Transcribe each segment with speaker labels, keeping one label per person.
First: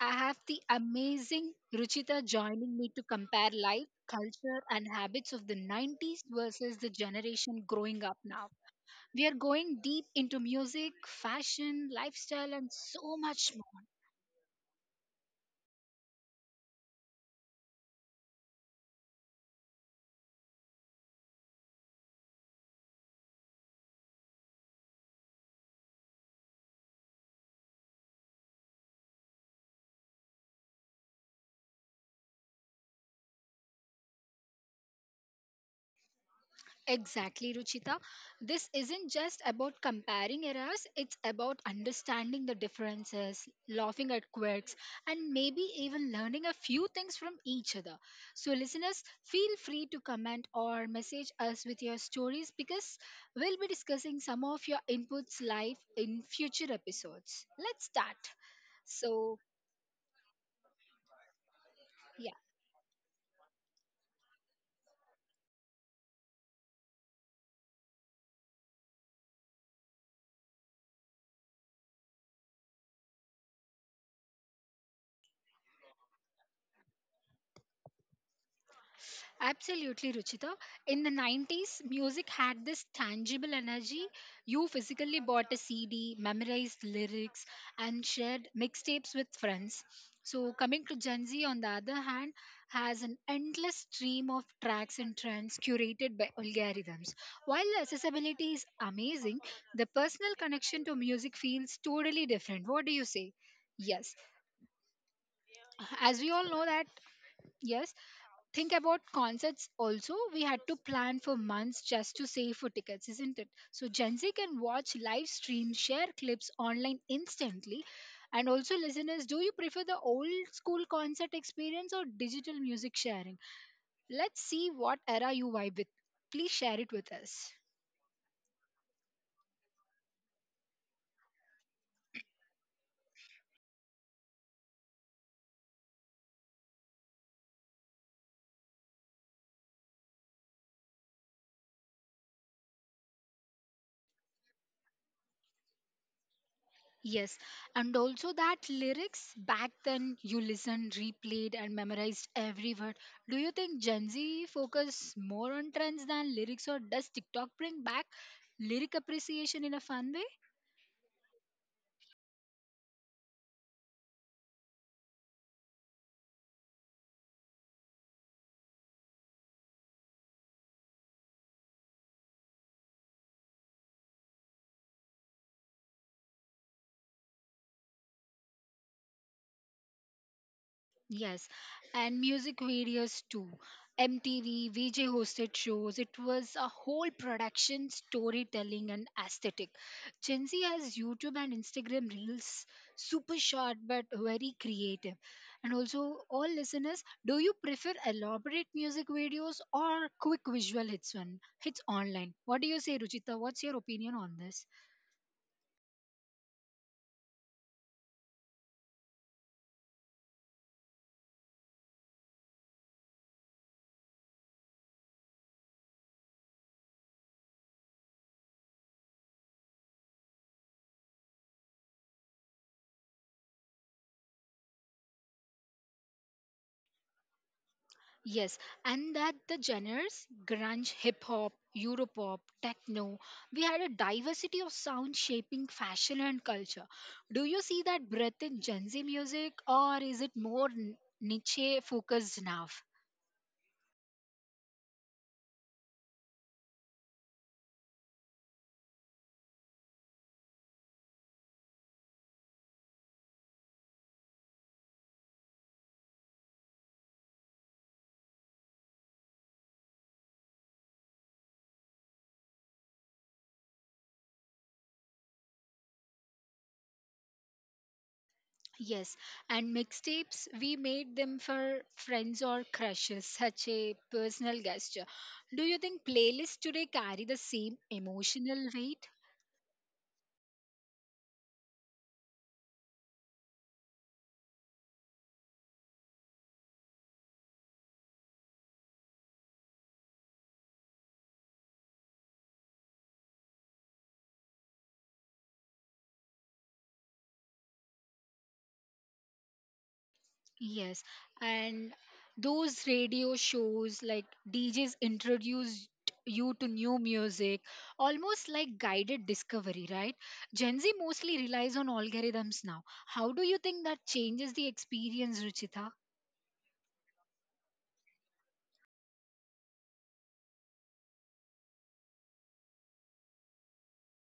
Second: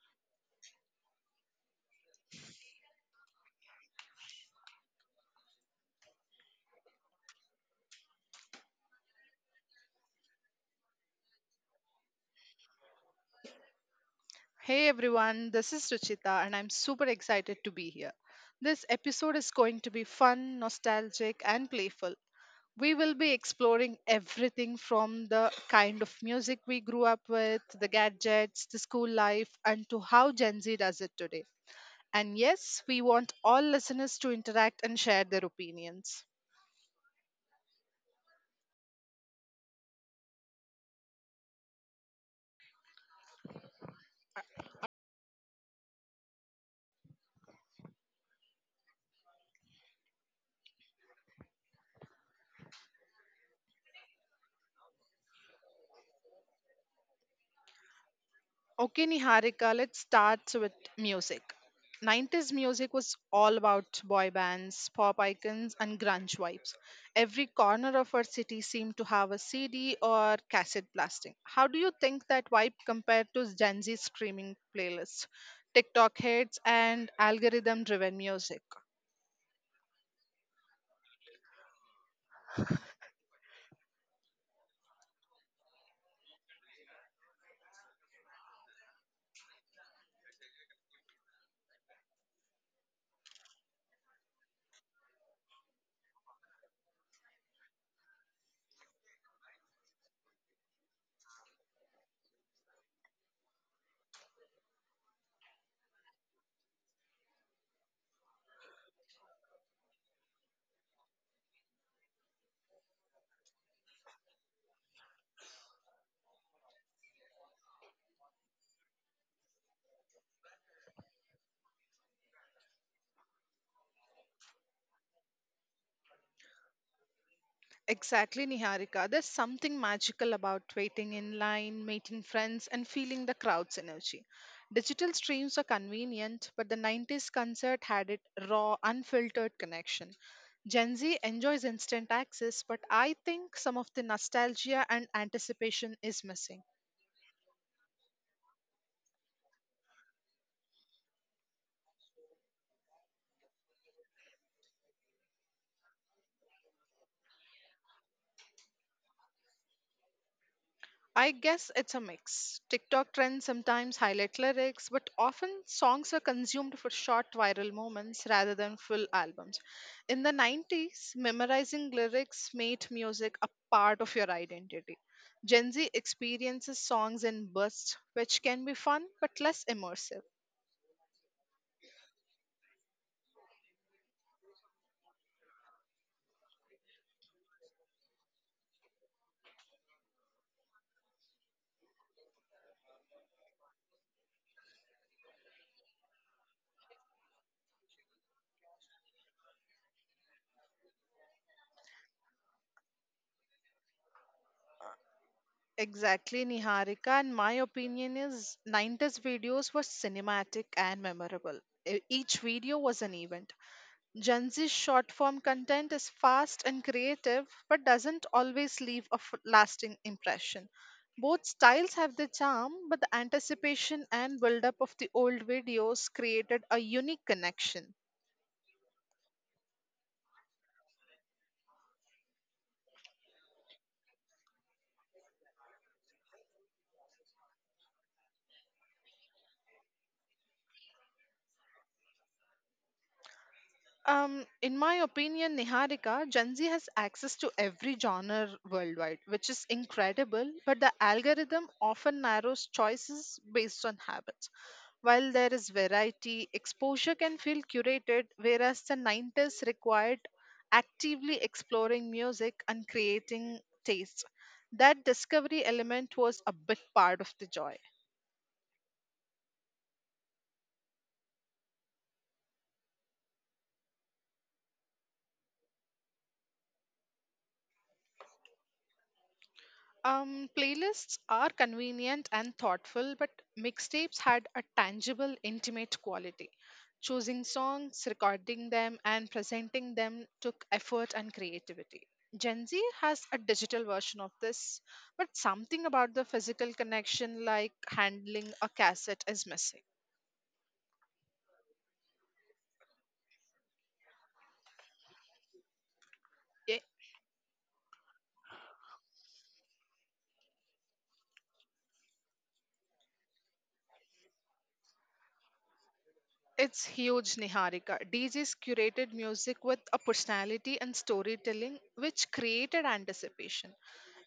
Speaker 1: I have the amazing Ruchita joining me to compare life, culture, and habits of the 90s versus the generation growing up now. We are going deep into music, fashion, lifestyle, and so much more.
Speaker 2: Hey everyone, this is Ruchita and I'm super excited to be here. This episode is going to be fun, nostalgic, and playful. We will be exploring everything from the kind of music we grew up with, the gadgets, the school life, and to how Gen Z does it today. And yes, we want all listeners to interact and share their opinions.
Speaker 1: Exactly, Ruchita. This isn't just about comparing eras, it's about understanding the differences, laughing at quirks, and maybe even learning a few things from each other. So, listeners, feel free to comment or message us with your stories because we'll be discussing some of your inputs live in future episodes. Let's start.
Speaker 2: Okay,
Speaker 1: So,
Speaker 2: Niharika, let's start with music.
Speaker 1: yeah.
Speaker 2: 90s music was all about boy bands, pop icons, and grunge vibes. Every corner of our city seemed to have a CD or cassette blasting. How do you think that vibe compared to Gen Z streaming playlists, TikTok hits, and algorithm driven music?
Speaker 1: Absolutely, Ruchita. In the 90s, music had this tangible energy. You physically bought a CD, memorized lyrics, and shared mixtapes with friends. So, coming to Gen Z, on the other hand, has an endless stream of tracks and trends curated by algorithms. While the accessibility is amazing, the personal connection to music feels totally different. What do you say? Yes, as we all know that, yes, think about concerts also. We had to plan for months just to save for tickets, isn't it? So Gen Z can watch live streams, share clips online instantly. And also, listeners, do you prefer the old school concert experience or digital music sharing? Let's see what era you vibe with. Please share it with us.
Speaker 2: Exactly, Niharika. There's something magical about waiting in line, meeting friends, and feeling the crowd's energy. Digital streams are convenient, but the 90s concert had it raw, unfiltered connection. Gen Z enjoys instant access, but I think some of the nostalgia and anticipation is missing.
Speaker 1: Yes, and also that lyrics back then you listened, replayed, and memorized every word. Do you think Gen Z focus more on trends than lyrics, or does TikTok bring back lyric appreciation in a fun way?
Speaker 2: I guess it's a mix. TikTok trends sometimes highlight lyrics, but often songs are consumed for short viral moments rather than full albums. In the 90s, memorizing lyrics made music a part of your identity. Gen Z experiences songs in bursts, which can be fun but less immersive.
Speaker 1: Yes, and music videos too. MTV, VJ hosted shows. It was a whole production, storytelling, and aesthetic. Gen Z has YouTube and Instagram reels, super short but very creative. And also, all listeners, do you prefer elaborate music videos or quick visual hits one hits online? What do you say, Ruchita? What's your opinion on this?
Speaker 2: Exactly, Niharika. And my opinion is 90s videos were cinematic and memorable. Each video was an event. Gen Z's short form content is fast and creative, but doesn't always leave a lasting impression. Both styles have their charm, but the anticipation and build up of the old videos created a unique connection.
Speaker 1: Yes, and that the genres grunge, hip hop, Europop, techno, we had a diversity of sound shaping fashion and culture. Do you see that breadth in Gen Z music or is it more niche focused now?
Speaker 2: In my opinion, Niharika, Gen Z has access to every genre worldwide, which is incredible, but the algorithm often narrows choices based on habits. While there is variety, exposure can feel curated, whereas the 90s required actively exploring music and creating taste. That discovery element was a big part of the joy.
Speaker 1: Yes, and mixtapes, we made them for friends or crushes, such a personal gesture. Do you think playlists today carry the same emotional weight?
Speaker 2: Playlists are convenient and thoughtful, but mixtapes had a tangible, intimate quality. Choosing songs, recording them, and presenting them took effort and creativity. Gen Z has a digital version of this, but something about the physical connection, like handling a cassette, is missing.
Speaker 1: Yes, and those radio shows like DJs introduced you to
Speaker 2: Yeah,
Speaker 1: new music, almost like guided discovery, right? Gen Z mostly relies on algorithms now. How do you think that changes the experience, Ruchita?
Speaker 2: it's huge, Niharika. DJs curated music with a personality and storytelling which created anticipation.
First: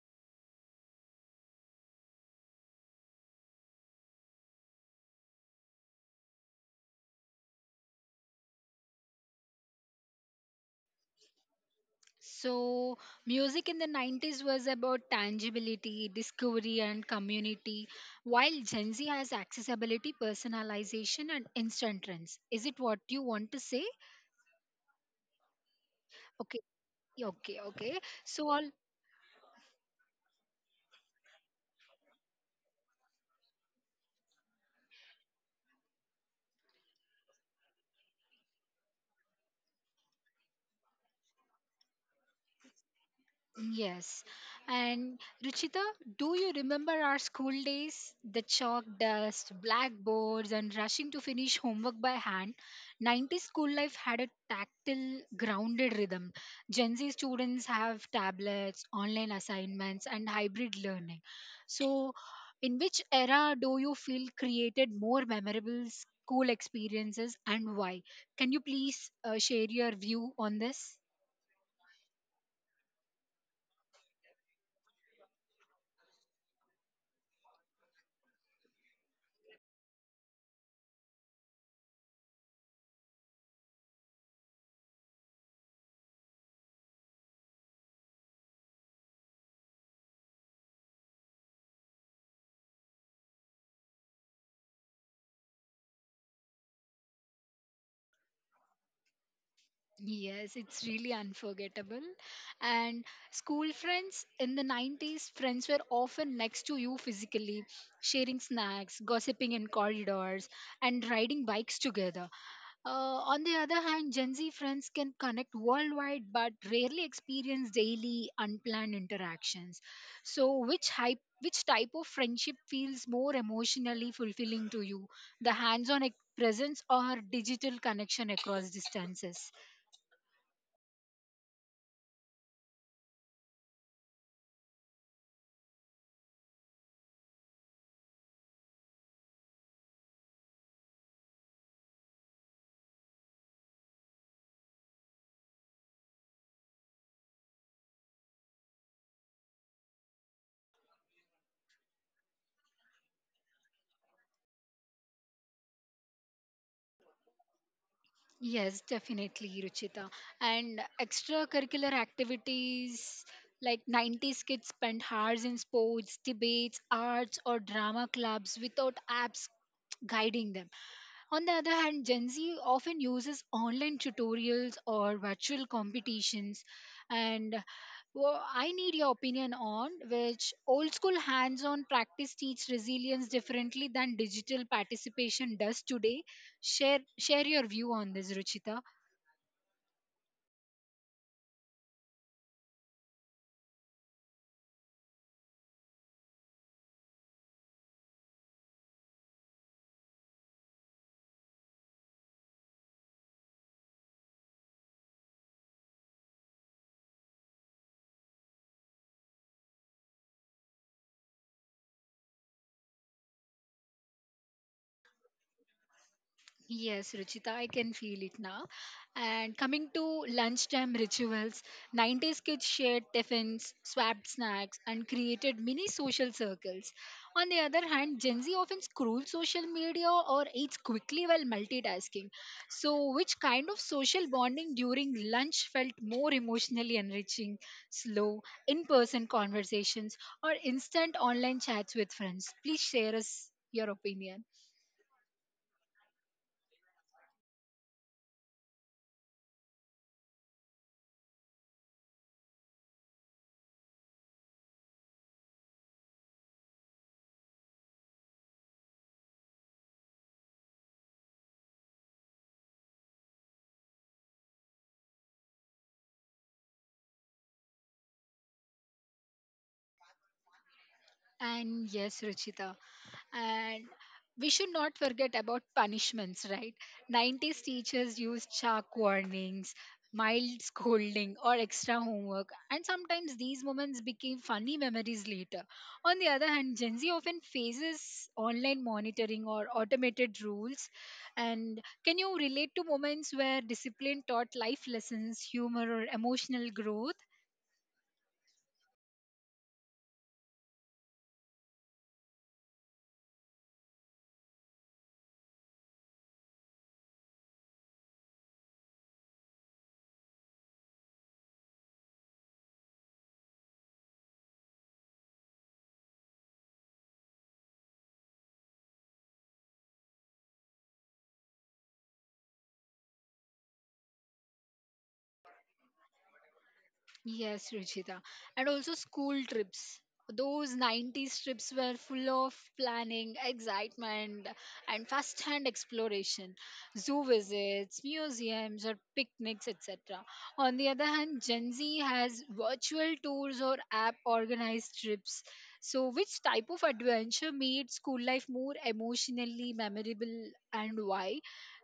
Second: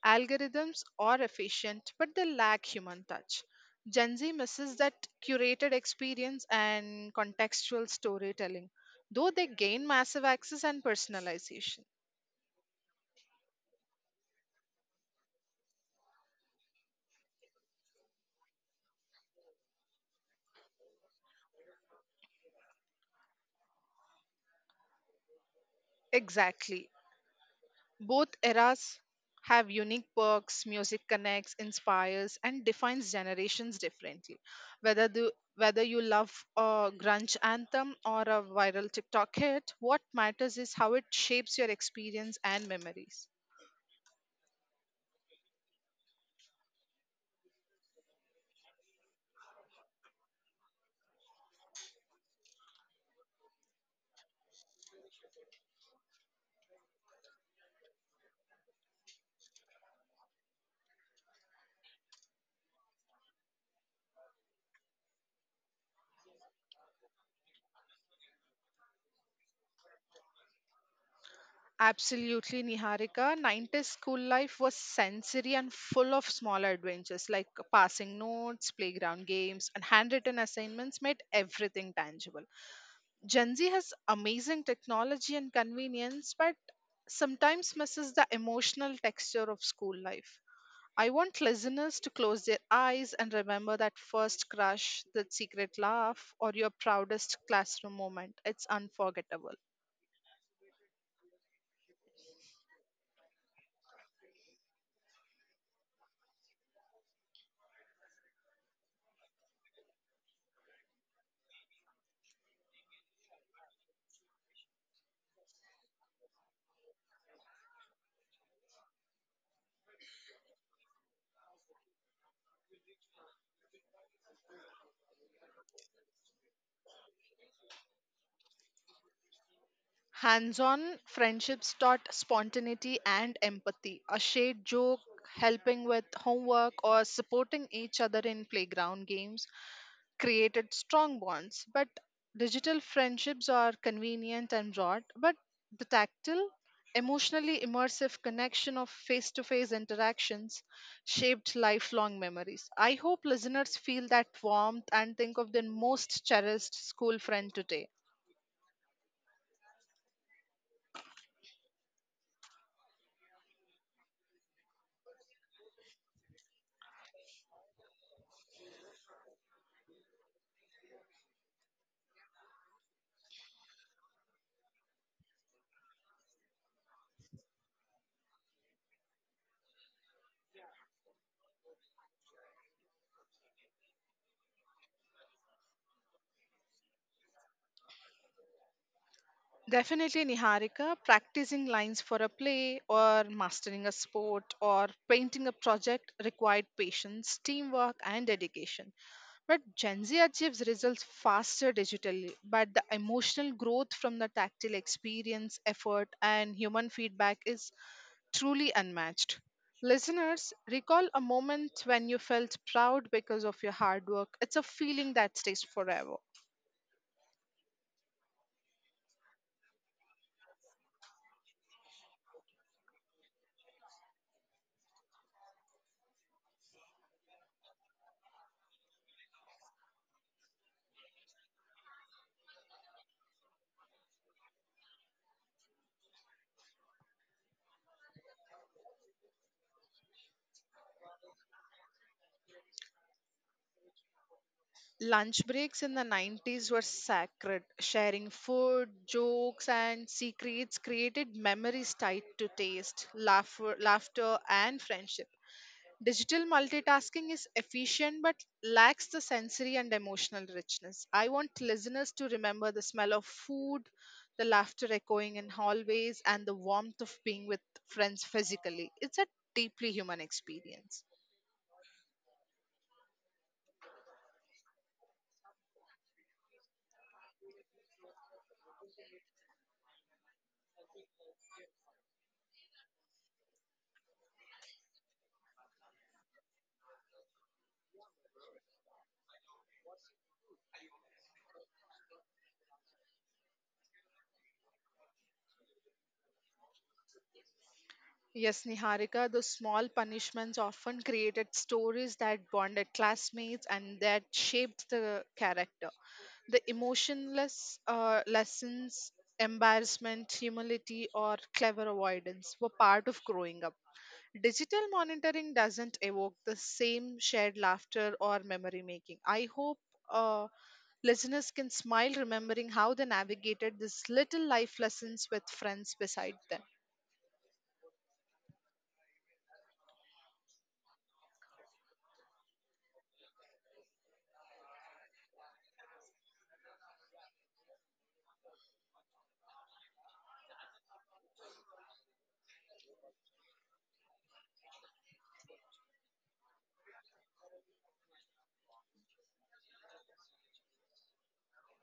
Speaker 2: Algorithms are efficient, but they lack human touch. Gen Z misses that curated experience and contextual storytelling, though they gain massive access and personalization.
Speaker 1: So, music in the 90s was about tangibility, discovery, and community, while Gen Z has accessibility, personalization, and instant trends. Is it what you want to say? Okay,
Speaker 2: Exactly.
Speaker 1: okay, okay.
Speaker 2: Both
Speaker 1: So, all
Speaker 2: eras have unique perks, music connects, inspires, and defines generations differently. Whether you love a grunge anthem or a viral TikTok hit, what matters is how it shapes your experience and memories.
Speaker 1: Yes. And Ruchita, do you remember our school days? The chalk dust, blackboards, and rushing to finish homework by hand. 90s school life had a tactile, grounded rhythm. Gen Z students have tablets, online assignments, and hybrid learning. So, in which era do you feel created more memorable school experiences and why? Can you please share your view on this?
Speaker 2: Absolutely, Niharika. 90s school life was sensory and full of small adventures like passing notes, playground games, and handwritten assignments made everything tangible. Gen Z has amazing technology and convenience, but sometimes misses the emotional texture of school life. I want listeners to close their eyes and remember that first crush, that secret laugh, or your proudest classroom moment. It's unforgettable.
Speaker 1: Yes, it's really unforgettable. And school friends in the 90s, friends were often next to you physically, sharing snacks, gossiping in corridors, and riding bikes together. Uh, on the other hand, Gen Z friends can connect worldwide but rarely experience daily unplanned interactions. So, which hype? Which type of friendship feels more emotionally fulfilling to you, the hands on presence or digital connection across distances?
Speaker 2: Hands on friendships taught spontaneity and empathy. A shared joke, helping with homework, or supporting each other in playground games created strong bonds. But digital friendships are convenient and broad, but the tactile, emotionally immersive connection of face to face interactions shaped lifelong memories. I hope listeners feel that warmth and think of their most cherished school friend today.
Speaker 1: Yes, definitely, Ruchita. And extracurricular activities like 90s kids spend hours in sports, debates, arts, or drama clubs without apps guiding them. On the other hand, Gen Z often uses online tutorials or virtual competitions. And well, I need your opinion on which old school hands on practice teach resilience differently than digital participation does today. Share your view on this, Ruchita.
Speaker 2: Definitely, Niharika, practicing lines for a play or mastering a sport or painting a project required patience, teamwork, and dedication. But Gen Z achieves results faster digitally, but the emotional growth from the tactile experience, effort, and human feedback is truly unmatched. Listeners, recall a moment when you felt proud because of your hard work. It's a feeling that stays forever.
Speaker 1: Yes, Ruchita, I can feel it now. And coming to lunchtime rituals, 90s kids shared tiffins, swapped snacks, and created mini social circles. On the other hand, Gen Z often scrolls social media or eats quickly while multitasking. So, which kind of social bonding during lunch felt more emotionally enriching? Slow, in person conversations, or instant online chats with friends? Please share us your opinion.
Speaker 2: Lunch breaks in the 90s were sacred. Sharing food, jokes, and secrets created memories tied to taste, laughter and friendship. Digital multitasking is efficient but lacks the sensory and emotional richness. I want listeners to remember the smell of food, the laughter echoing in hallways, and the warmth of being with friends physically. It's a deeply human experience.
Speaker 1: And yes, Ruchita. And we should not forget about punishments, right? 90s teachers used chalk warnings, mild scolding, or extra homework, and sometimes these moments became funny memories later. On the other hand, Gen Z often faces online monitoring or automated rules. And can you relate to moments where discipline taught life lessons, humor, or emotional growth?
Speaker 2: Yes, Niharika, those small punishments often created stories that bonded classmates and that shaped the character. The emotionless lessons, embarrassment, humility, or clever avoidance were part of growing up. Digital monitoring doesn't evoke the same shared laughter or memory making. I hope uh, listeners can smile remembering how they navigated these little life lessons with friends beside them.
Speaker 1: Yes, Ruchita. And also school trips. Those 90s trips were full of planning, excitement, and first hand exploration, zoo visits, museums, or picnics, etc. On the other hand, Gen Z has virtual tours or app organized trips. So, which type of adventure made school life more emotionally memorable and why?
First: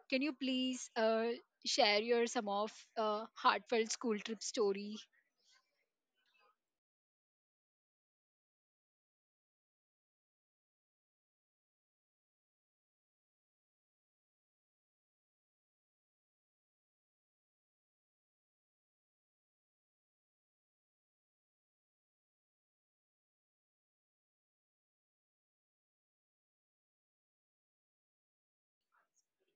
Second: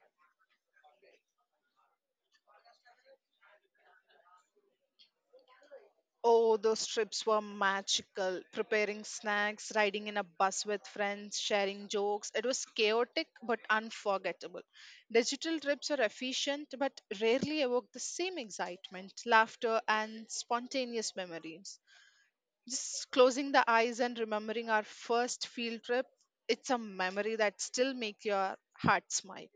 Speaker 1: Can you please share your some of heartfelt school trip story?
Speaker 2: Oh, those trips were magical. Preparing snacks, riding in a bus with friends, sharing jokes. It was chaotic but unforgettable. Digital trips are efficient but rarely evoke the same excitement, laughter, and spontaneous memories. Just closing the eyes and remembering our first field trip, it's a memory that still makes your heart smile.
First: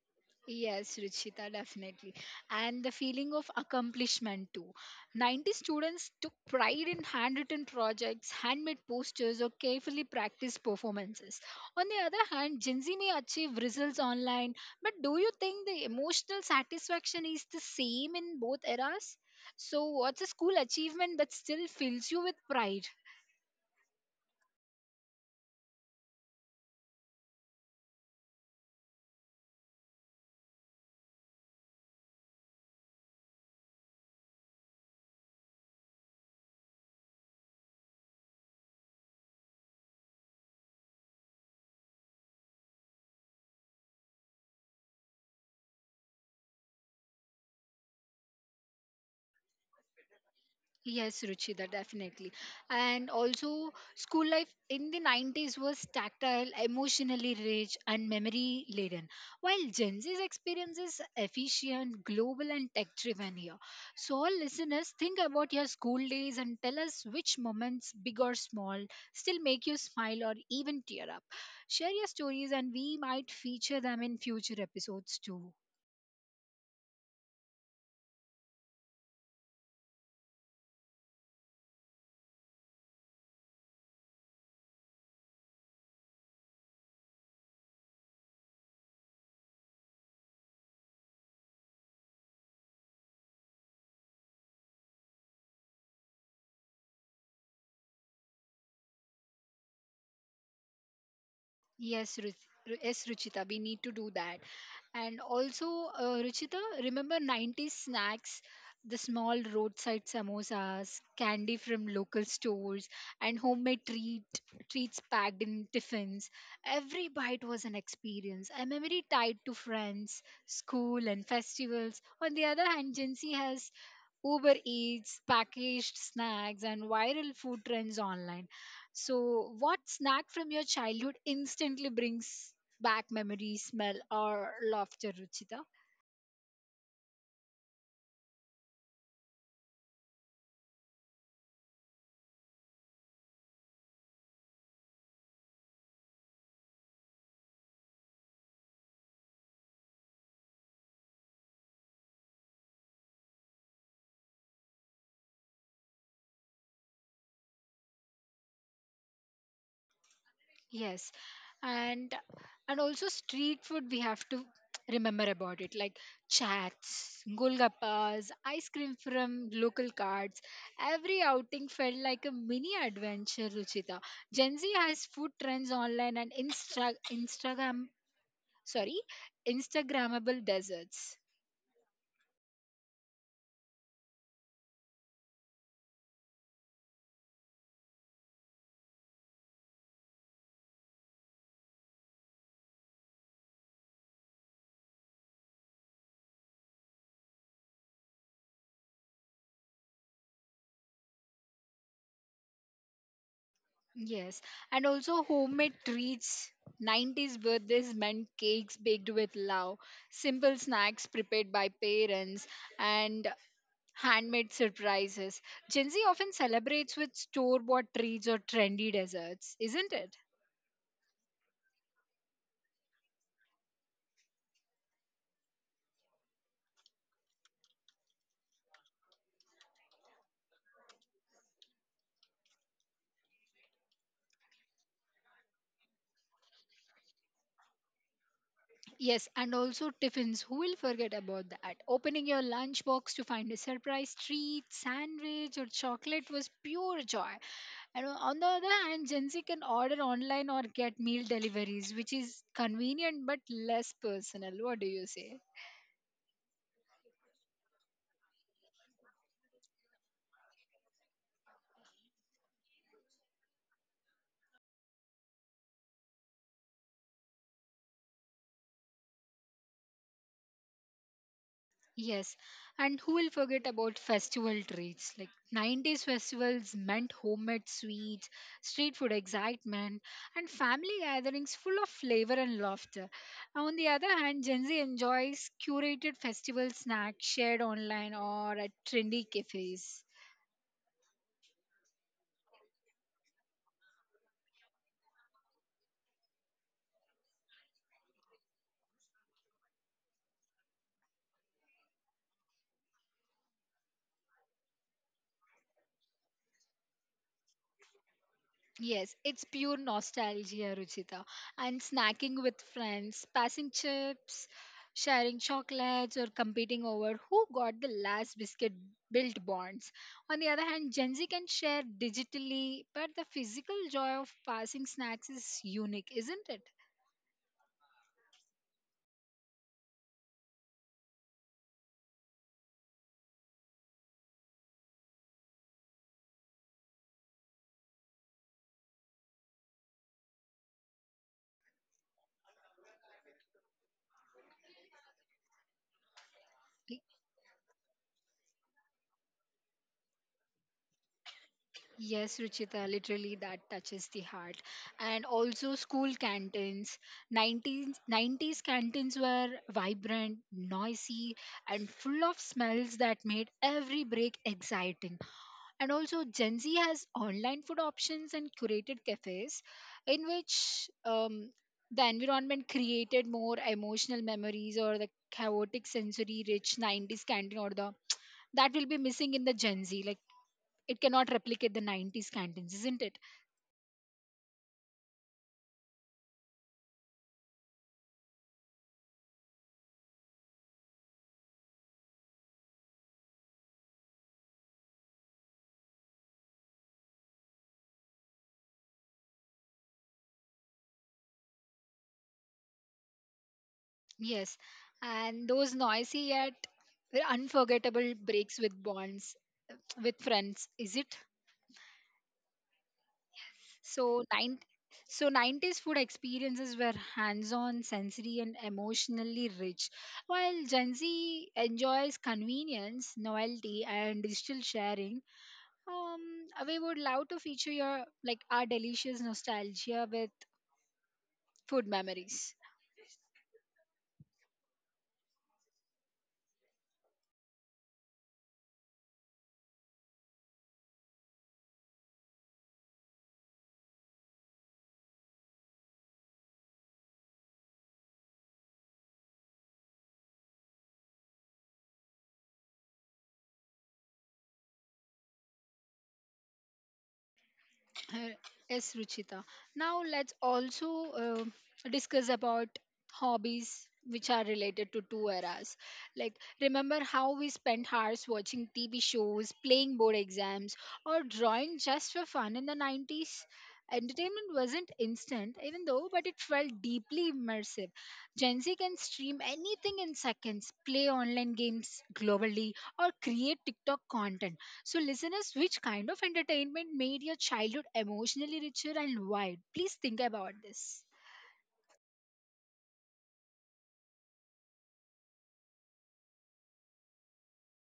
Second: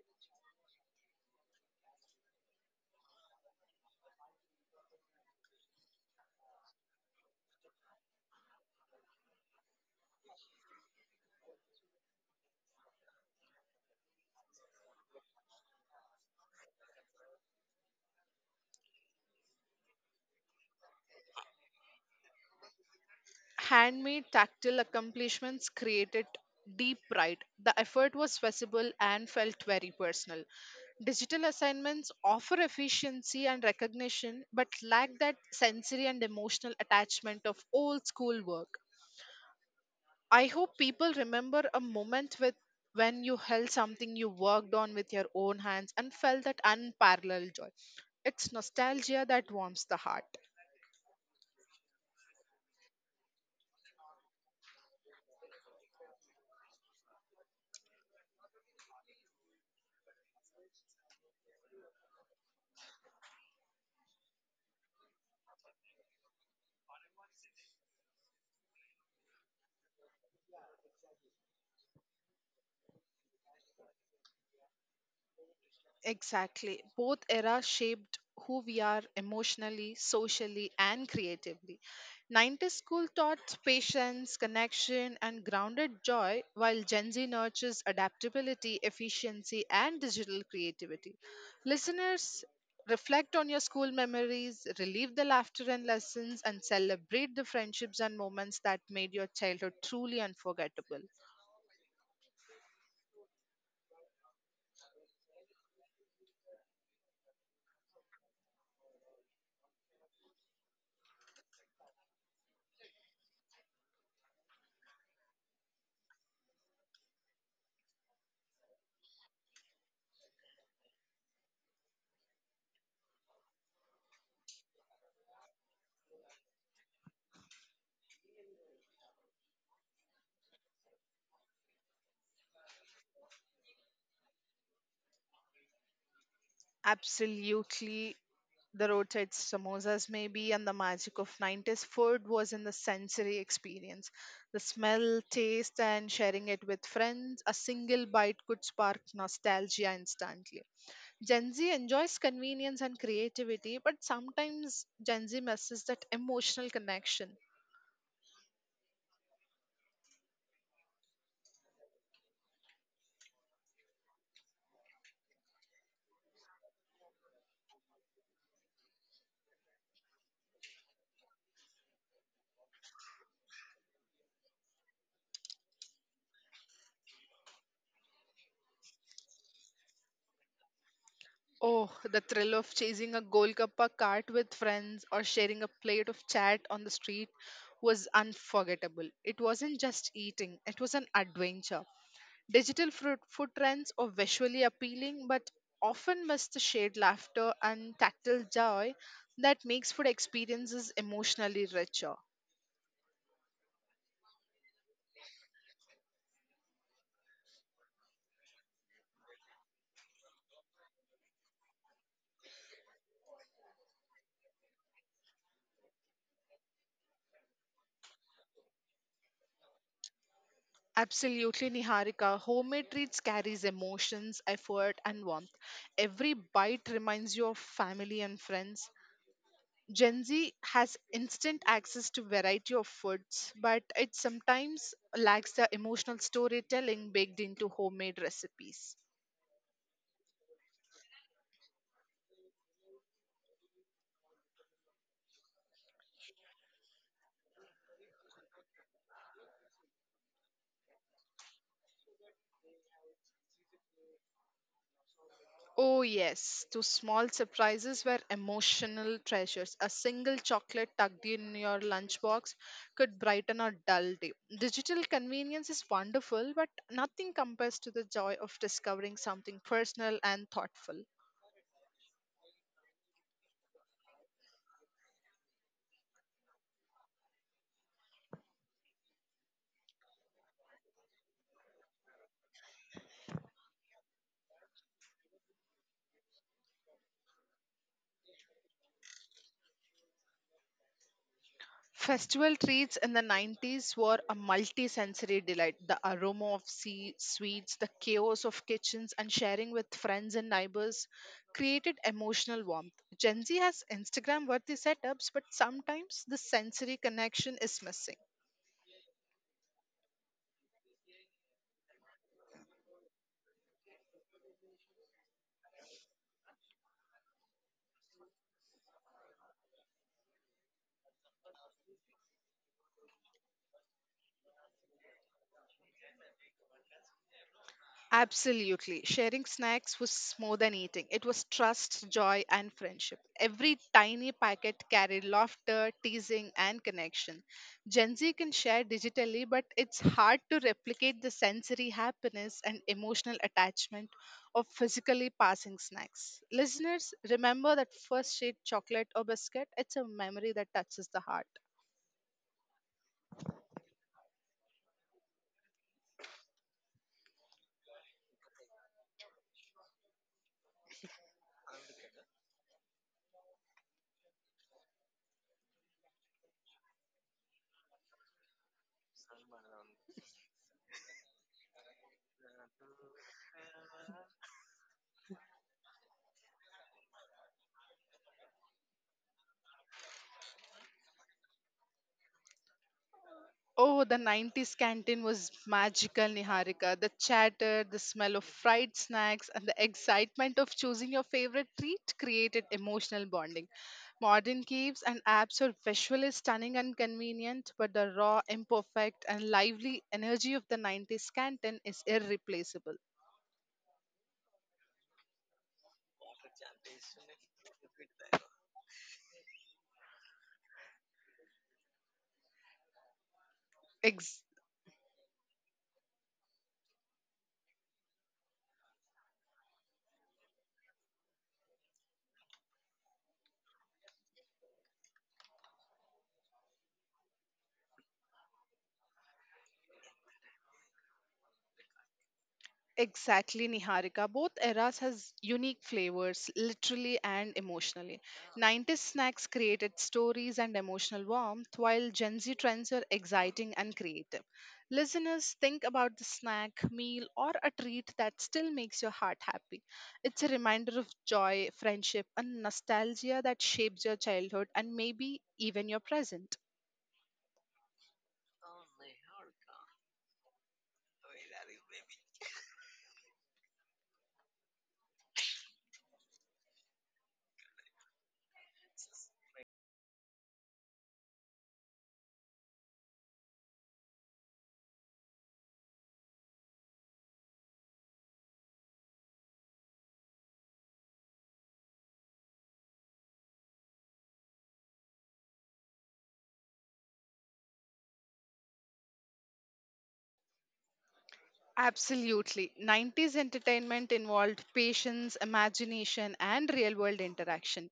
Speaker 1: Yes, Ruchita, definitely. And the feeling of accomplishment too. 90 students took pride in handwritten projects, handmade posters, or carefully practiced performances. On the other hand, Gen Z may achieve results online, but do you think the emotional satisfaction is the same in both eras? So, what's a school achievement that still fills you with pride?
Speaker 2: Handmade tactile accomplishments created deep pride. The effort was visible and felt very personal. Digital assignments offer efficiency and recognition, but lack that sensory and emotional attachment of old school work. I hope people remember a moment with when you held something you worked on with your own hands and felt that unparalleled joy. It's nostalgia that warms the heart.
Speaker 1: Yes, Ruchita, definitely. And also, school life in the 90s was tactile, emotionally rich, and memory laden, while Gen Z's experience is efficient, global, and tech driven here. So, all listeners, think about your school days and tell us which moments, big or small, still make you smile or even tear up. Share your stories, and we might feature them in future episodes too.
Speaker 2: Exactly. Both eras shaped who we are emotionally, socially, and creatively. 90s school taught patience, connection, and grounded joy, while Gen Z nurtures adaptability, efficiency, and digital creativity. Listeners, reflect on your school memories, relive the laughter and lessons, and celebrate the friendships and moments that made your childhood truly unforgettable.
Speaker 1: Yes, Ruth. Yes, Ruchita, we need to do that. And also, Ruchita, remember 90s snacks, the small roadside samosas, candy from local stores, and homemade treats packed in tiffins. Every bite was an experience, a memory tied to friends, school, and festivals. On the other hand, Gen Z has Uber Eats, packaged snacks, and viral food trends online. So, what snack from your childhood instantly brings back memories, smell, or laughter, Ruchita?
Speaker 2: Absolutely. The roadside samosas maybe, and the magic of 90s food was in the sensory experience, the smell, taste, and sharing it with friends. A single bite could spark nostalgia instantly. Gen Z enjoys convenience and creativity, but sometimes Gen Z misses that emotional connection.
Speaker 1: Yes, and and also street food. We have to remember about it, like chats, golgappas, ice cream from local carts. Every outing felt like a mini adventure, Ruchita. Gen Z has food trends online and sorry, Instagrammable desserts.
Speaker 2: Oh, the thrill of chasing a Golgappa cart with friends or sharing a plate of chat on the street was unforgettable. It wasn't just eating, it was an adventure. Digital fruit, food trends are visually appealing but often miss the shared laughter and tactile joy that makes food experiences emotionally richer.
Speaker 1: Yes, and also homemade treats. 90s birthdays meant cakes baked with love, simple snacks prepared by parents, and handmade surprises. Gen Z often celebrates with store bought treats or trendy desserts, isn't it?
Speaker 2: Absolutely, Niharika. Homemade treats carries emotions, effort, and warmth. Every bite reminds you of family and friends. Gen Z has instant access to variety of foods, but it sometimes lacks the emotional storytelling baked into homemade recipes.
Speaker 1: Yes, and also tiffins. Who will forget about that? Opening your lunchbox to find a surprise treat, sandwich, or chocolate was pure joy. And on the other hand, Gen Z can order online or get meal deliveries, which is convenient but less personal. What do you say?
Speaker 2: Oh, yes, to small surprises were emotional treasures. A single chocolate tucked in your lunchbox could brighten a dull day. Digital convenience is wonderful, but nothing compares to the joy of discovering something personal and thoughtful.
Speaker 1: Yes. And who will forget about festival treats? Like 90s festivals meant homemade sweets, street food excitement, and family gatherings full of flavor and laughter. On the other hand, Gen Z enjoys curated festival snacks shared online or at trendy cafes.
Speaker 2: Festival treats in the 90s were a multi sensory delight. The aroma of sea sweets, the chaos of kitchens, and sharing with friends and neighbors created emotional warmth. Gen Z has Instagram worthy setups, but sometimes the sensory connection is missing.
Speaker 1: Yes, it's pure nostalgia, Ruchita. And snacking with friends, passing chips, sharing chocolates, or competing over who got the last biscuit built bonds. On the other hand, Gen Z can share digitally, but the physical joy of passing snacks is unique, isn't it?
Speaker 2: Absolutely. Sharing snacks was more than eating. It was trust, joy, and friendship. Every tiny packet carried laughter, teasing, and connection. Gen Z can share digitally, but it's hard to replicate the sensory happiness and emotional attachment of physically passing snacks. Listeners, remember that first sweet chocolate or biscuit? It's a memory that touches the heart.
Speaker 1: Yes, Ruchita, literally that touches the heart. And also school canteens. 90s canteens were vibrant, noisy, and full of smells that made every break exciting. And also, Gen Z has online food options and curated cafes, in which the environment created more emotional memories, or the chaotic sensory rich 90s canteen or the that will be missing in the Gen Z. Like, it cannot replicate the 90s canteens, isn't it?
Speaker 2: Oh, the 90s canteen was magical, Niharika. The chatter, the smell of fried snacks, and the excitement of choosing your favorite treat created emotional bonding. Modern caves and apps are visually stunning and convenient, but the raw, imperfect, and lively energy of the 90s canteen is irreplaceable.
Speaker 1: Yes. And those noisy yet unforgettable breaks with bonds, with friends, is it? So, nine, so, 90s food experiences were hands on, sensory, and emotionally rich. While Gen Z enjoys convenience, novelty, and digital sharing, we would love to feature your like our delicious nostalgia with food memories.
Speaker 2: Exactly, Niharika. Both eras has unique flavors, literally and emotionally. 90s snacks created stories and emotional warmth, while Gen Z trends are exciting and creative. Listeners, think about the snack, meal, or a treat that still makes your heart happy. It's a reminder of joy, friendship, and nostalgia that shapes your childhood and maybe even your present.
Speaker 1: Uh, yes, Ruchita. Now let's also discuss about hobbies which are related to two eras. Like, remember how we spent hours watching TV shows, playing board exams, or drawing just for fun in the 90s? Entertainment wasn't instant, even though, but it felt deeply immersive. Gen Z can stream anything in seconds, play online games globally, or create TikTok content. So, listeners, which kind of entertainment made your childhood emotionally richer and why? Please think about this.
Speaker 2: Absolutely. 90s entertainment involved patience, imagination, and real world interaction.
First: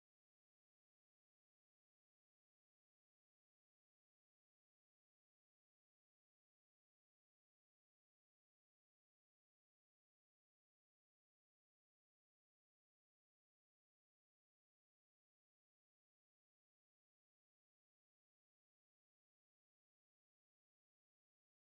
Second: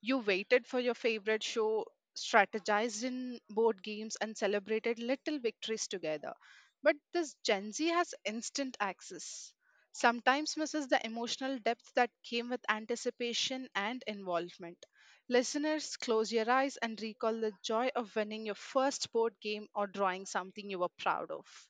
Speaker 2: You waited for your favorite show, strategized in board games, and celebrated little victories together. But this Gen Z has instant access. Sometimes misses the emotional depth that came with anticipation and involvement. Listeners, close your eyes and recall the joy of winning your first board game or drawing something you were proud of.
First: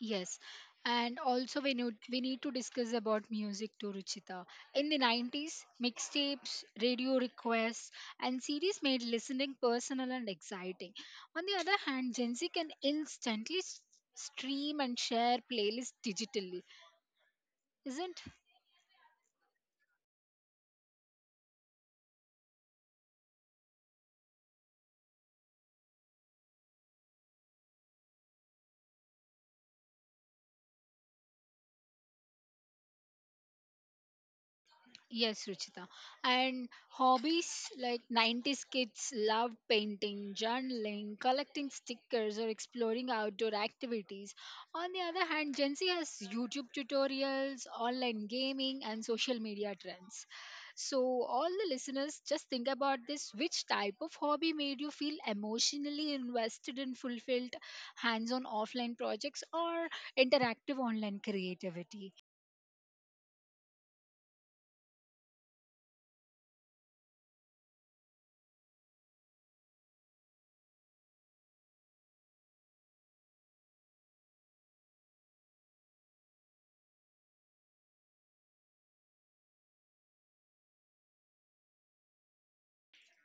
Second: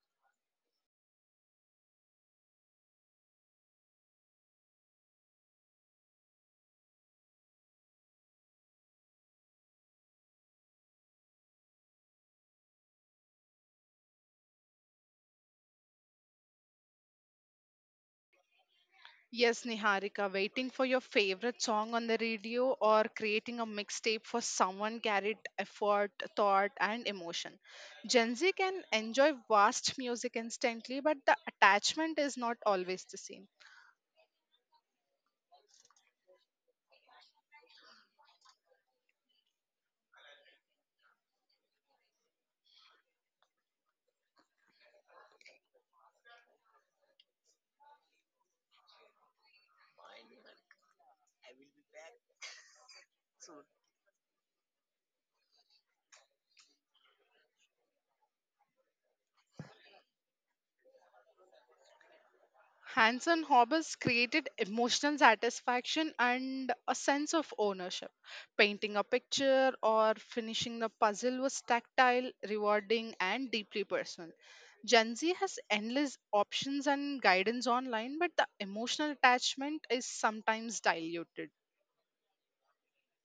Speaker 1: Yes, and also we need to discuss about music too, Ruchita. In the 90s, mixtapes, radio requests, and CDs made listening personal and exciting. On the other hand, Gen Z can instantly stream and share playlists digitally, isn't?
Speaker 2: Yes, Niharika, waiting for your favorite song on the radio or creating a mixtape for someone carried effort, thought, and emotion. Gen Z can enjoy vast music instantly, but the attachment is not always the same.
Speaker 1: Yes, Ruchita. And hobbies like 90s kids loved painting, journaling, collecting stickers, or exploring outdoor activities. On the other hand, Gen Z has YouTube tutorials, online gaming, and social media trends. So, all the listeners, just think about this, which type of hobby made you feel emotionally invested in fulfilled hands on offline projects or interactive online creativity?
Speaker 2: Hands on hobbies created emotional satisfaction and a sense of ownership. Painting a picture or finishing a puzzle was tactile, rewarding, and deeply personal. Gen Z has endless options and guidance online, but the emotional attachment is sometimes diluted.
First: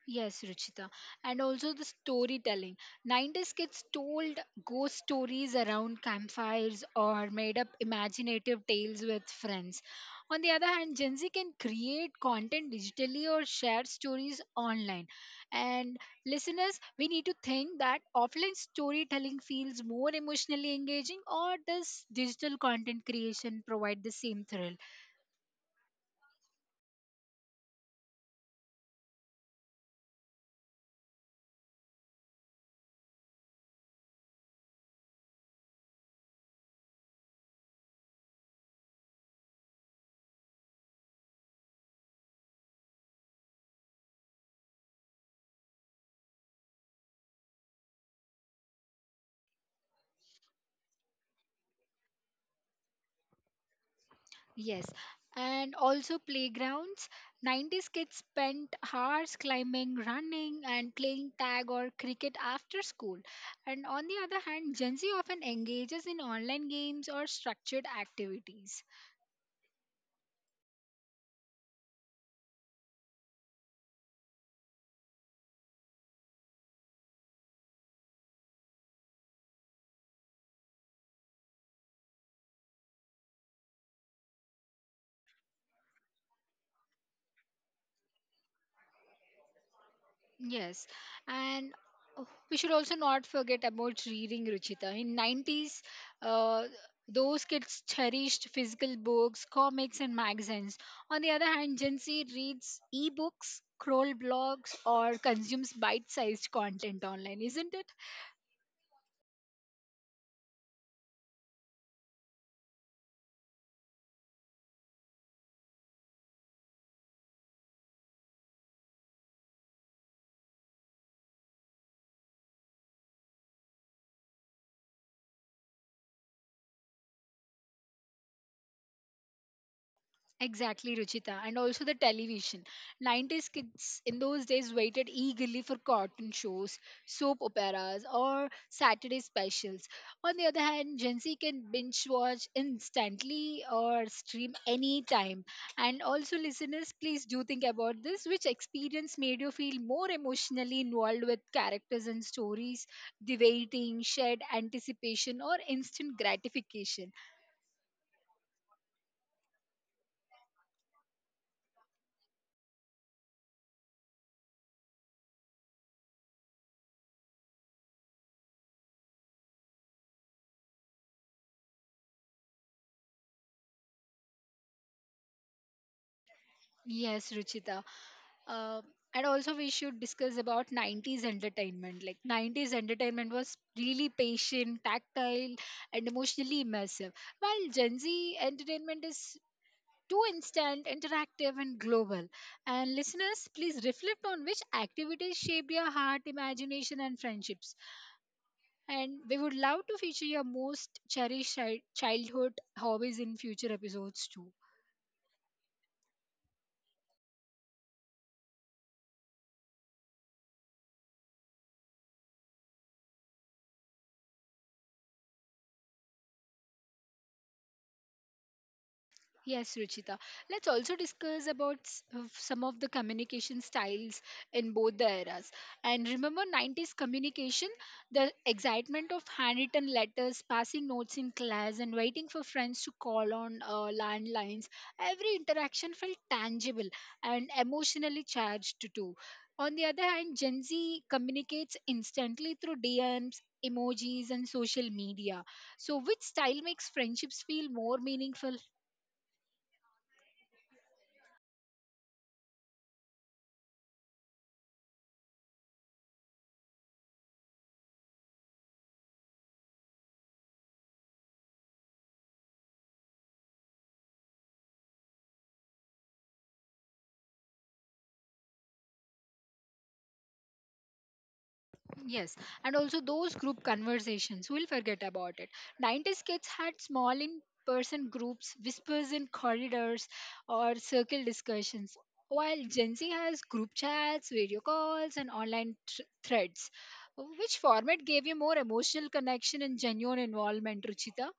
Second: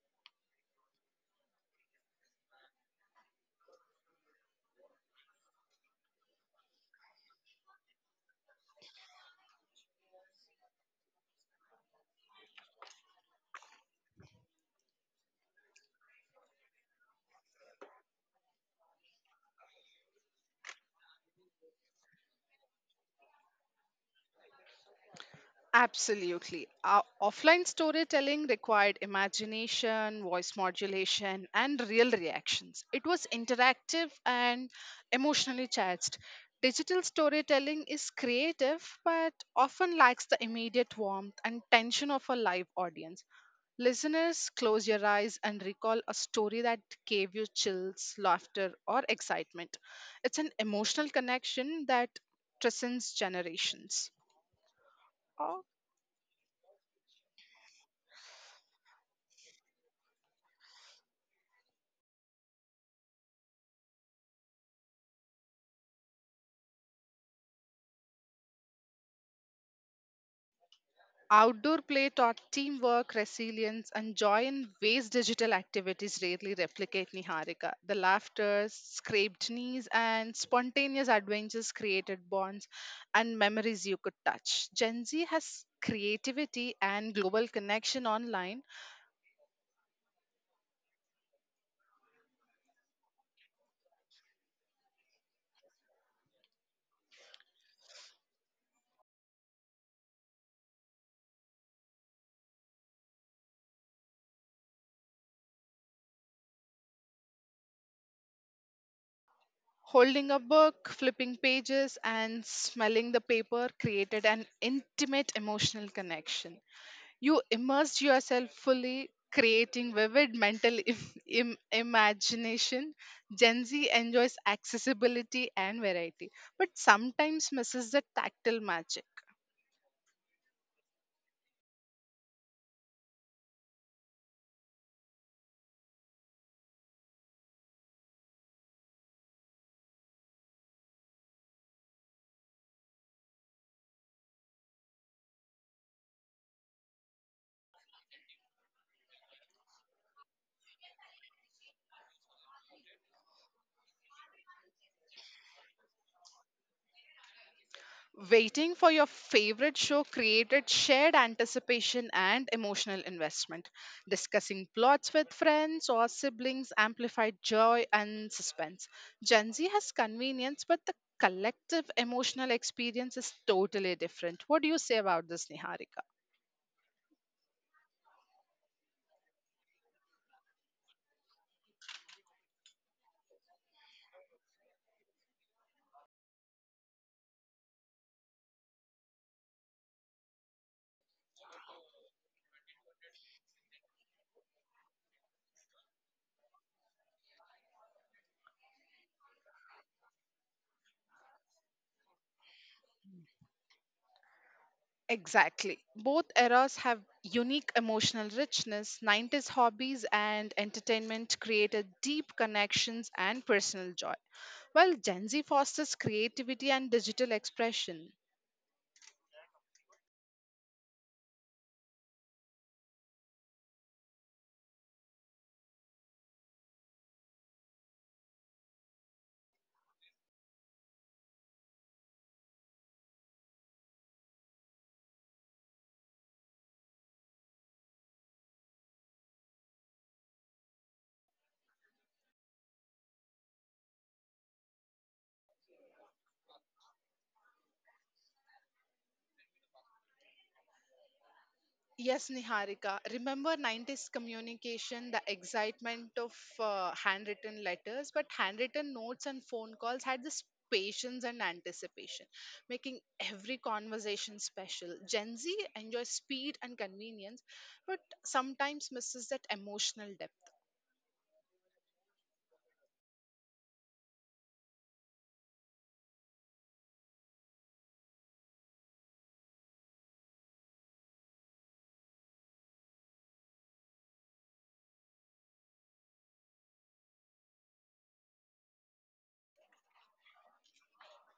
Speaker 1: Yes, Ruchita. And also the storytelling. 90s kids told ghost stories around campfires or made up imaginative tales with friends. On the other hand, Gen Z can create content digitally or share stories online. And listeners, we need to think that offline storytelling feels more emotionally engaging, or does digital content creation provide the same thrill?
Speaker 2: Absolutely. Offline storytelling required imagination, voice modulation, and real reactions. It was interactive and emotionally charged. Digital storytelling is creative but often lacks the immediate warmth and tension of a live audience. Listeners, close your eyes and recall a story that gave you chills, laughter, or excitement. It's an emotional connection that transcends generations.
Speaker 1: Yes, and also playgrounds. 90s kids spent hours climbing, running, and playing tag or cricket after school. And on the other hand, Gen Z often engages in online games or structured activities.
Speaker 2: Outdoor play taught teamwork, resilience, and joy in ways digital activities rarely replicate, Niharika. The laughter, scraped knees, and spontaneous adventures created bonds and memories you could touch. Gen Z has creativity and global connection online.
Speaker 1: Yes, and oh, we should also not forget about reading Ruchita. In 90s, uh, those kids cherished physical books, comics, and magazines. On the other hand, Gen Z reads e-books, scroll blogs, or consumes bite-sized content online, isn't it?
Speaker 2: Holding a book, flipping pages, and smelling the paper created an intimate emotional connection. You immersed yourself fully, creating vivid mental imagination. Gen Z enjoys accessibility and variety, but sometimes misses the tactile magic.
Speaker 1: Exactly, Ruchita, and also the television. 90s kids in those days waited eagerly for cartoon shows, soap operas, or Saturday specials. On the other hand, Gen Z can binge watch instantly or stream anytime. And also, listeners, please do think about this, which experience made you feel more emotionally involved with characters and stories, the waiting, shared anticipation, or instant gratification?
Speaker 2: Waiting for your favorite show created shared anticipation and emotional investment. Discussing plots with friends or siblings amplified joy and suspense. Gen Z has convenience, but the collective emotional experience is totally different. What do you say about this, Niharika?
Speaker 1: Yes, Ruchita. Uh, and also, we should discuss about 90s entertainment. Like, 90s entertainment was really patient, tactile, and emotionally immersive, while Gen Z entertainment is too instant, interactive, and global. And listeners, please reflect on which activities shaped your heart, imagination, and friendships. And we would love to feature your most cherished childhood hobbies in future episodes, too.
Speaker 2: Exactly. Both eras have unique emotional richness. 90s hobbies and entertainment created deep connections and personal joy, while Gen Z fosters creativity and digital expression.
Speaker 1: Yes, Ruchita. Let's also discuss about of some of the communication styles in both the eras. And remember 90s communication, the excitement of handwritten letters, passing notes in class and waiting for friends to call on landlines. Every interaction felt tangible and emotionally charged too. On the other hand, Gen Z communicates instantly through DMs, emojis and social media. So which style makes friendships feel more meaningful?
Speaker 2: Yes, Niharika. Remember 90s communication, the excitement of handwritten letters, but handwritten notes and phone calls had this patience and anticipation, making every conversation special. Gen Z enjoys speed and convenience, but sometimes misses that emotional depth.
Speaker 1: Yes, and also those group conversations, we'll forget about it. 90s kids had small in person groups, whispers in corridors, or circle discussions, while Gen Z has group chats, video calls, and online threads. Which format gave you more emotional connection and genuine involvement, Ruchita?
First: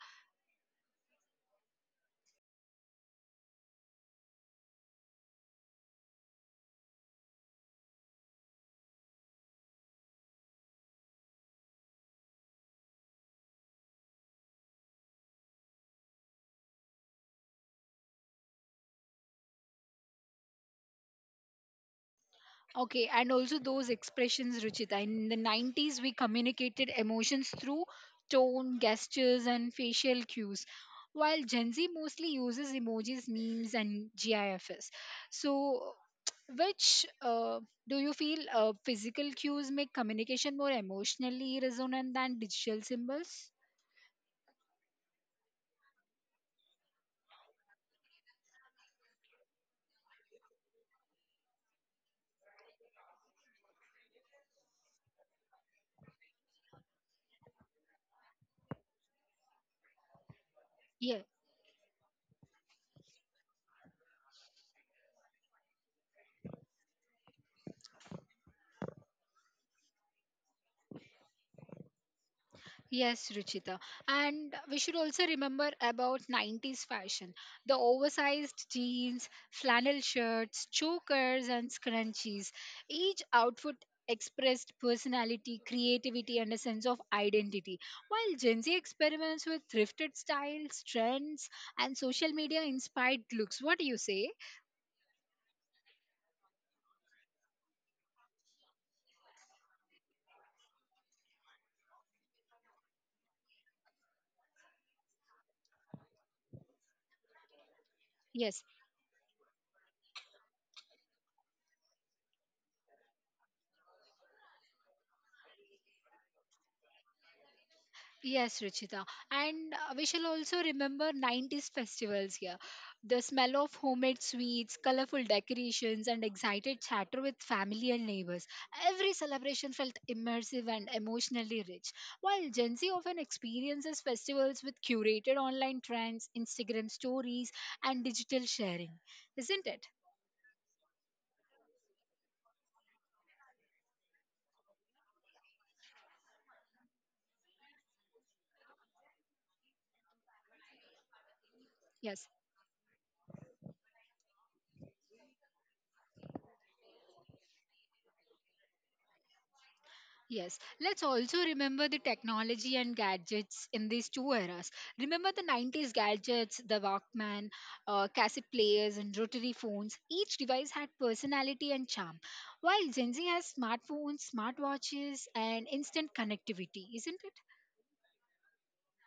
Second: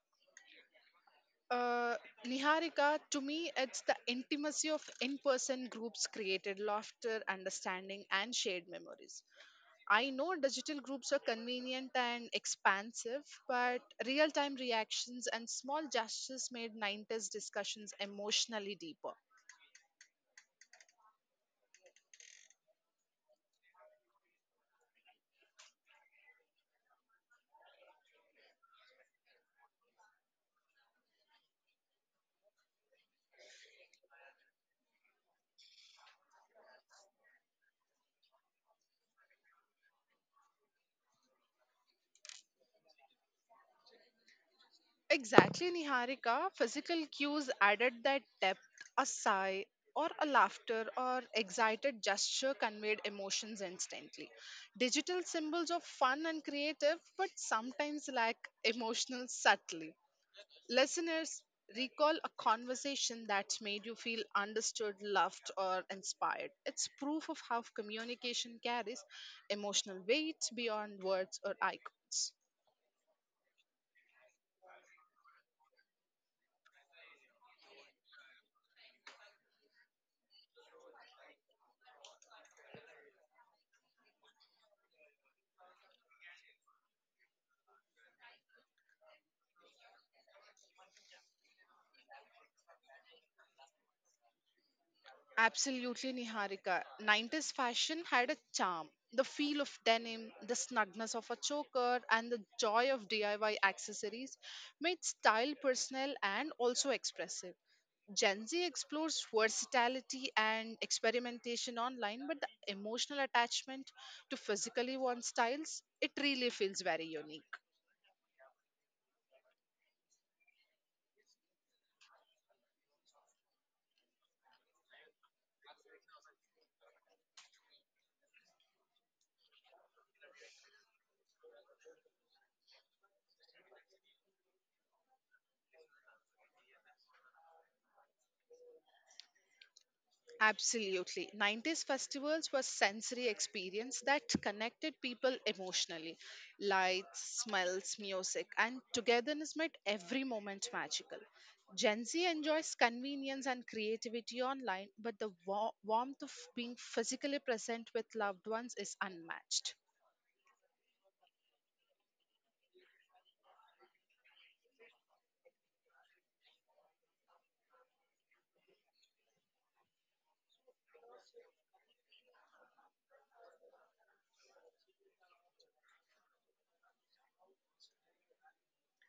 Speaker 2: Uh, Niharika, to me, it's the intimacy of in person groups created laughter, understanding, and shared memories. I know digital groups are convenient and expansive, but real time reactions and small gestures made 90s discussions emotionally deeper.
Speaker 1: Okay, and also those expressions, Ruchita. In the 90s, we communicated emotions through tone, gestures, and facial cues, while Gen Z mostly uses emojis, memes, and GIFs. So, which do you feel physical cues make communication more emotionally resonant than digital symbols?
Speaker 2: Exactly, Niharika. Physical cues added that depth, a sigh, or a laughter or excited gesture conveyed emotions instantly. Digital symbols are fun and creative, but sometimes lack emotional subtlety.
Speaker 1: Yeah.
Speaker 2: Listeners, recall a conversation that's made you feel understood, loved, or inspired. It's proof of how communication carries emotional weight beyond words or icons.
Speaker 1: Yes, Ruchita. And we should also remember about 90s fashion. The oversized jeans, flannel shirts, chokers, and scrunchies. Each outfit expressed personality, creativity, and a sense of identity. While Gen Z experiments with thrifted styles, trends, and social media inspired looks. What do you say?
Speaker 2: Absolutely, Niharika. 90s fashion had a charm. The feel of denim, the snugness of a choker, and the joy of DIY accessories made style personal and also expressive. Gen
Speaker 1: Yes.
Speaker 2: Z explores versatility and experimentation online, but the emotional attachment to physically worn styles, it really feels very unique.
Speaker 1: Yes, Ruchita. And we shall also remember 90s festivals here. The smell of homemade sweets, colorful decorations, and excited chatter with family and neighbors. Every celebration felt immersive and emotionally rich. While Gen Z often experiences festivals with curated online trends, Instagram stories, and digital sharing. Isn't it?
Speaker 2: Absolutely. 90s festivals were sensory experience that connected people emotionally. Lights, smells, music, and togetherness made every moment magical. Gen Z
Speaker 1: Yes.
Speaker 2: enjoys convenience and creativity online, but the warmth of being physically present with loved ones is unmatched.
Speaker 1: Yes, let's also remember the technology and gadgets in these two eras. Remember the 90s gadgets, the Walkman, cassette players, and rotary phones. Each device had personality and charm, while Gen Z has smartphones, smartwatches, and instant connectivity, isn't it?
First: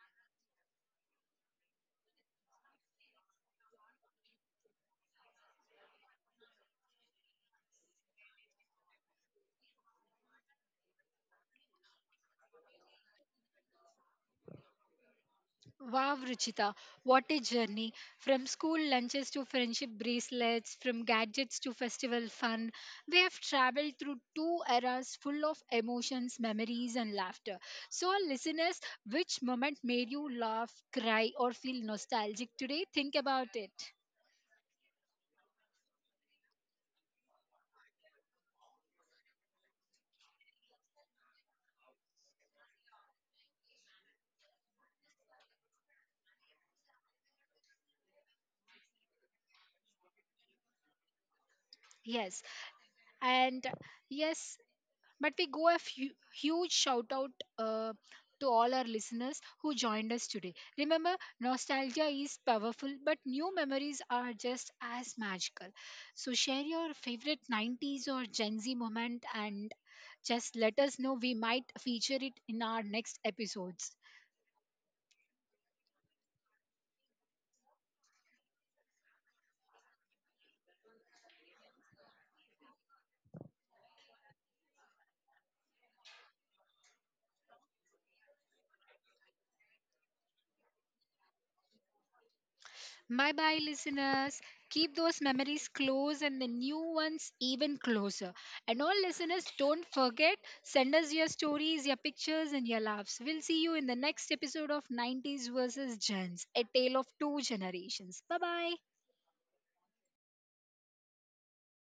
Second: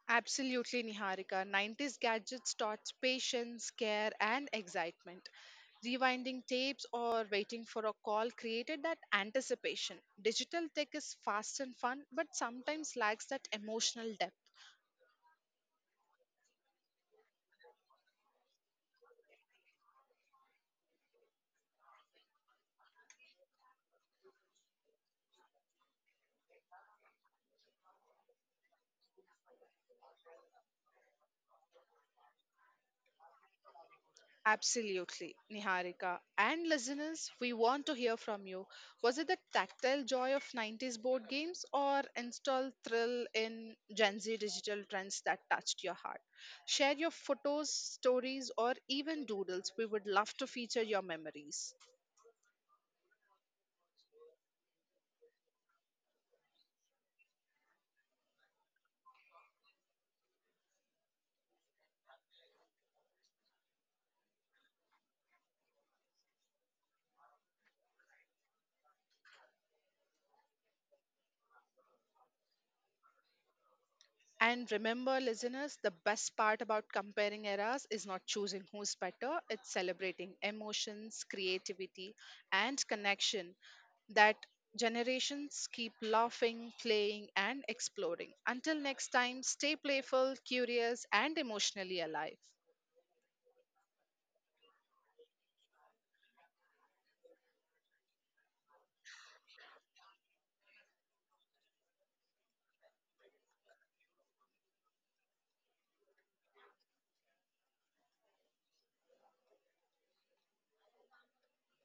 Speaker 2: Absolutely, Niharika. 90s gadgets taught patience, care, and excitement. Rewinding tapes or waiting for a call created that anticipation. Digital tech is fast and fun, but sometimes lacks that emotional depth.
Speaker 1: Wow, Ruchita, what a journey. From school lunches to friendship bracelets, from gadgets to festival fun, we have traveled through two eras full of emotions, memories, and laughter. So, our listeners, which moment made you laugh, cry, or feel nostalgic today? Think about it.
Speaker 2: Absolutely, Niharika. And listeners, we want to hear from you. Was it the tactile joy of 90s board games or install thrill in Gen Z digital trends that touched your heart? Share your photos, stories, or even doodles. We would love to feature your memories.
Speaker 1: Yes, and yes, but we go a huge shout out uh, to all our listeners who joined us today. Remember, nostalgia is powerful, but new memories are just as magical. So share your favorite 90s or Gen Z moment and just let us know. We might feature it in our next episodes.
Speaker 2: And remember, listeners, the best part about comparing eras is not choosing who's better, it's celebrating emotions, creativity, and connection that generations keep laughing, playing, and exploring. Until next time, stay playful, curious, and emotionally alive.
Speaker 1: Bye bye, listeners. Keep those memories close and the new ones even closer. And all listeners, don't forget, send us your stories, your pictures, and your laughs. We'll see you in the next episode of 90s versus Gens, a tale of two generations. Bye bye.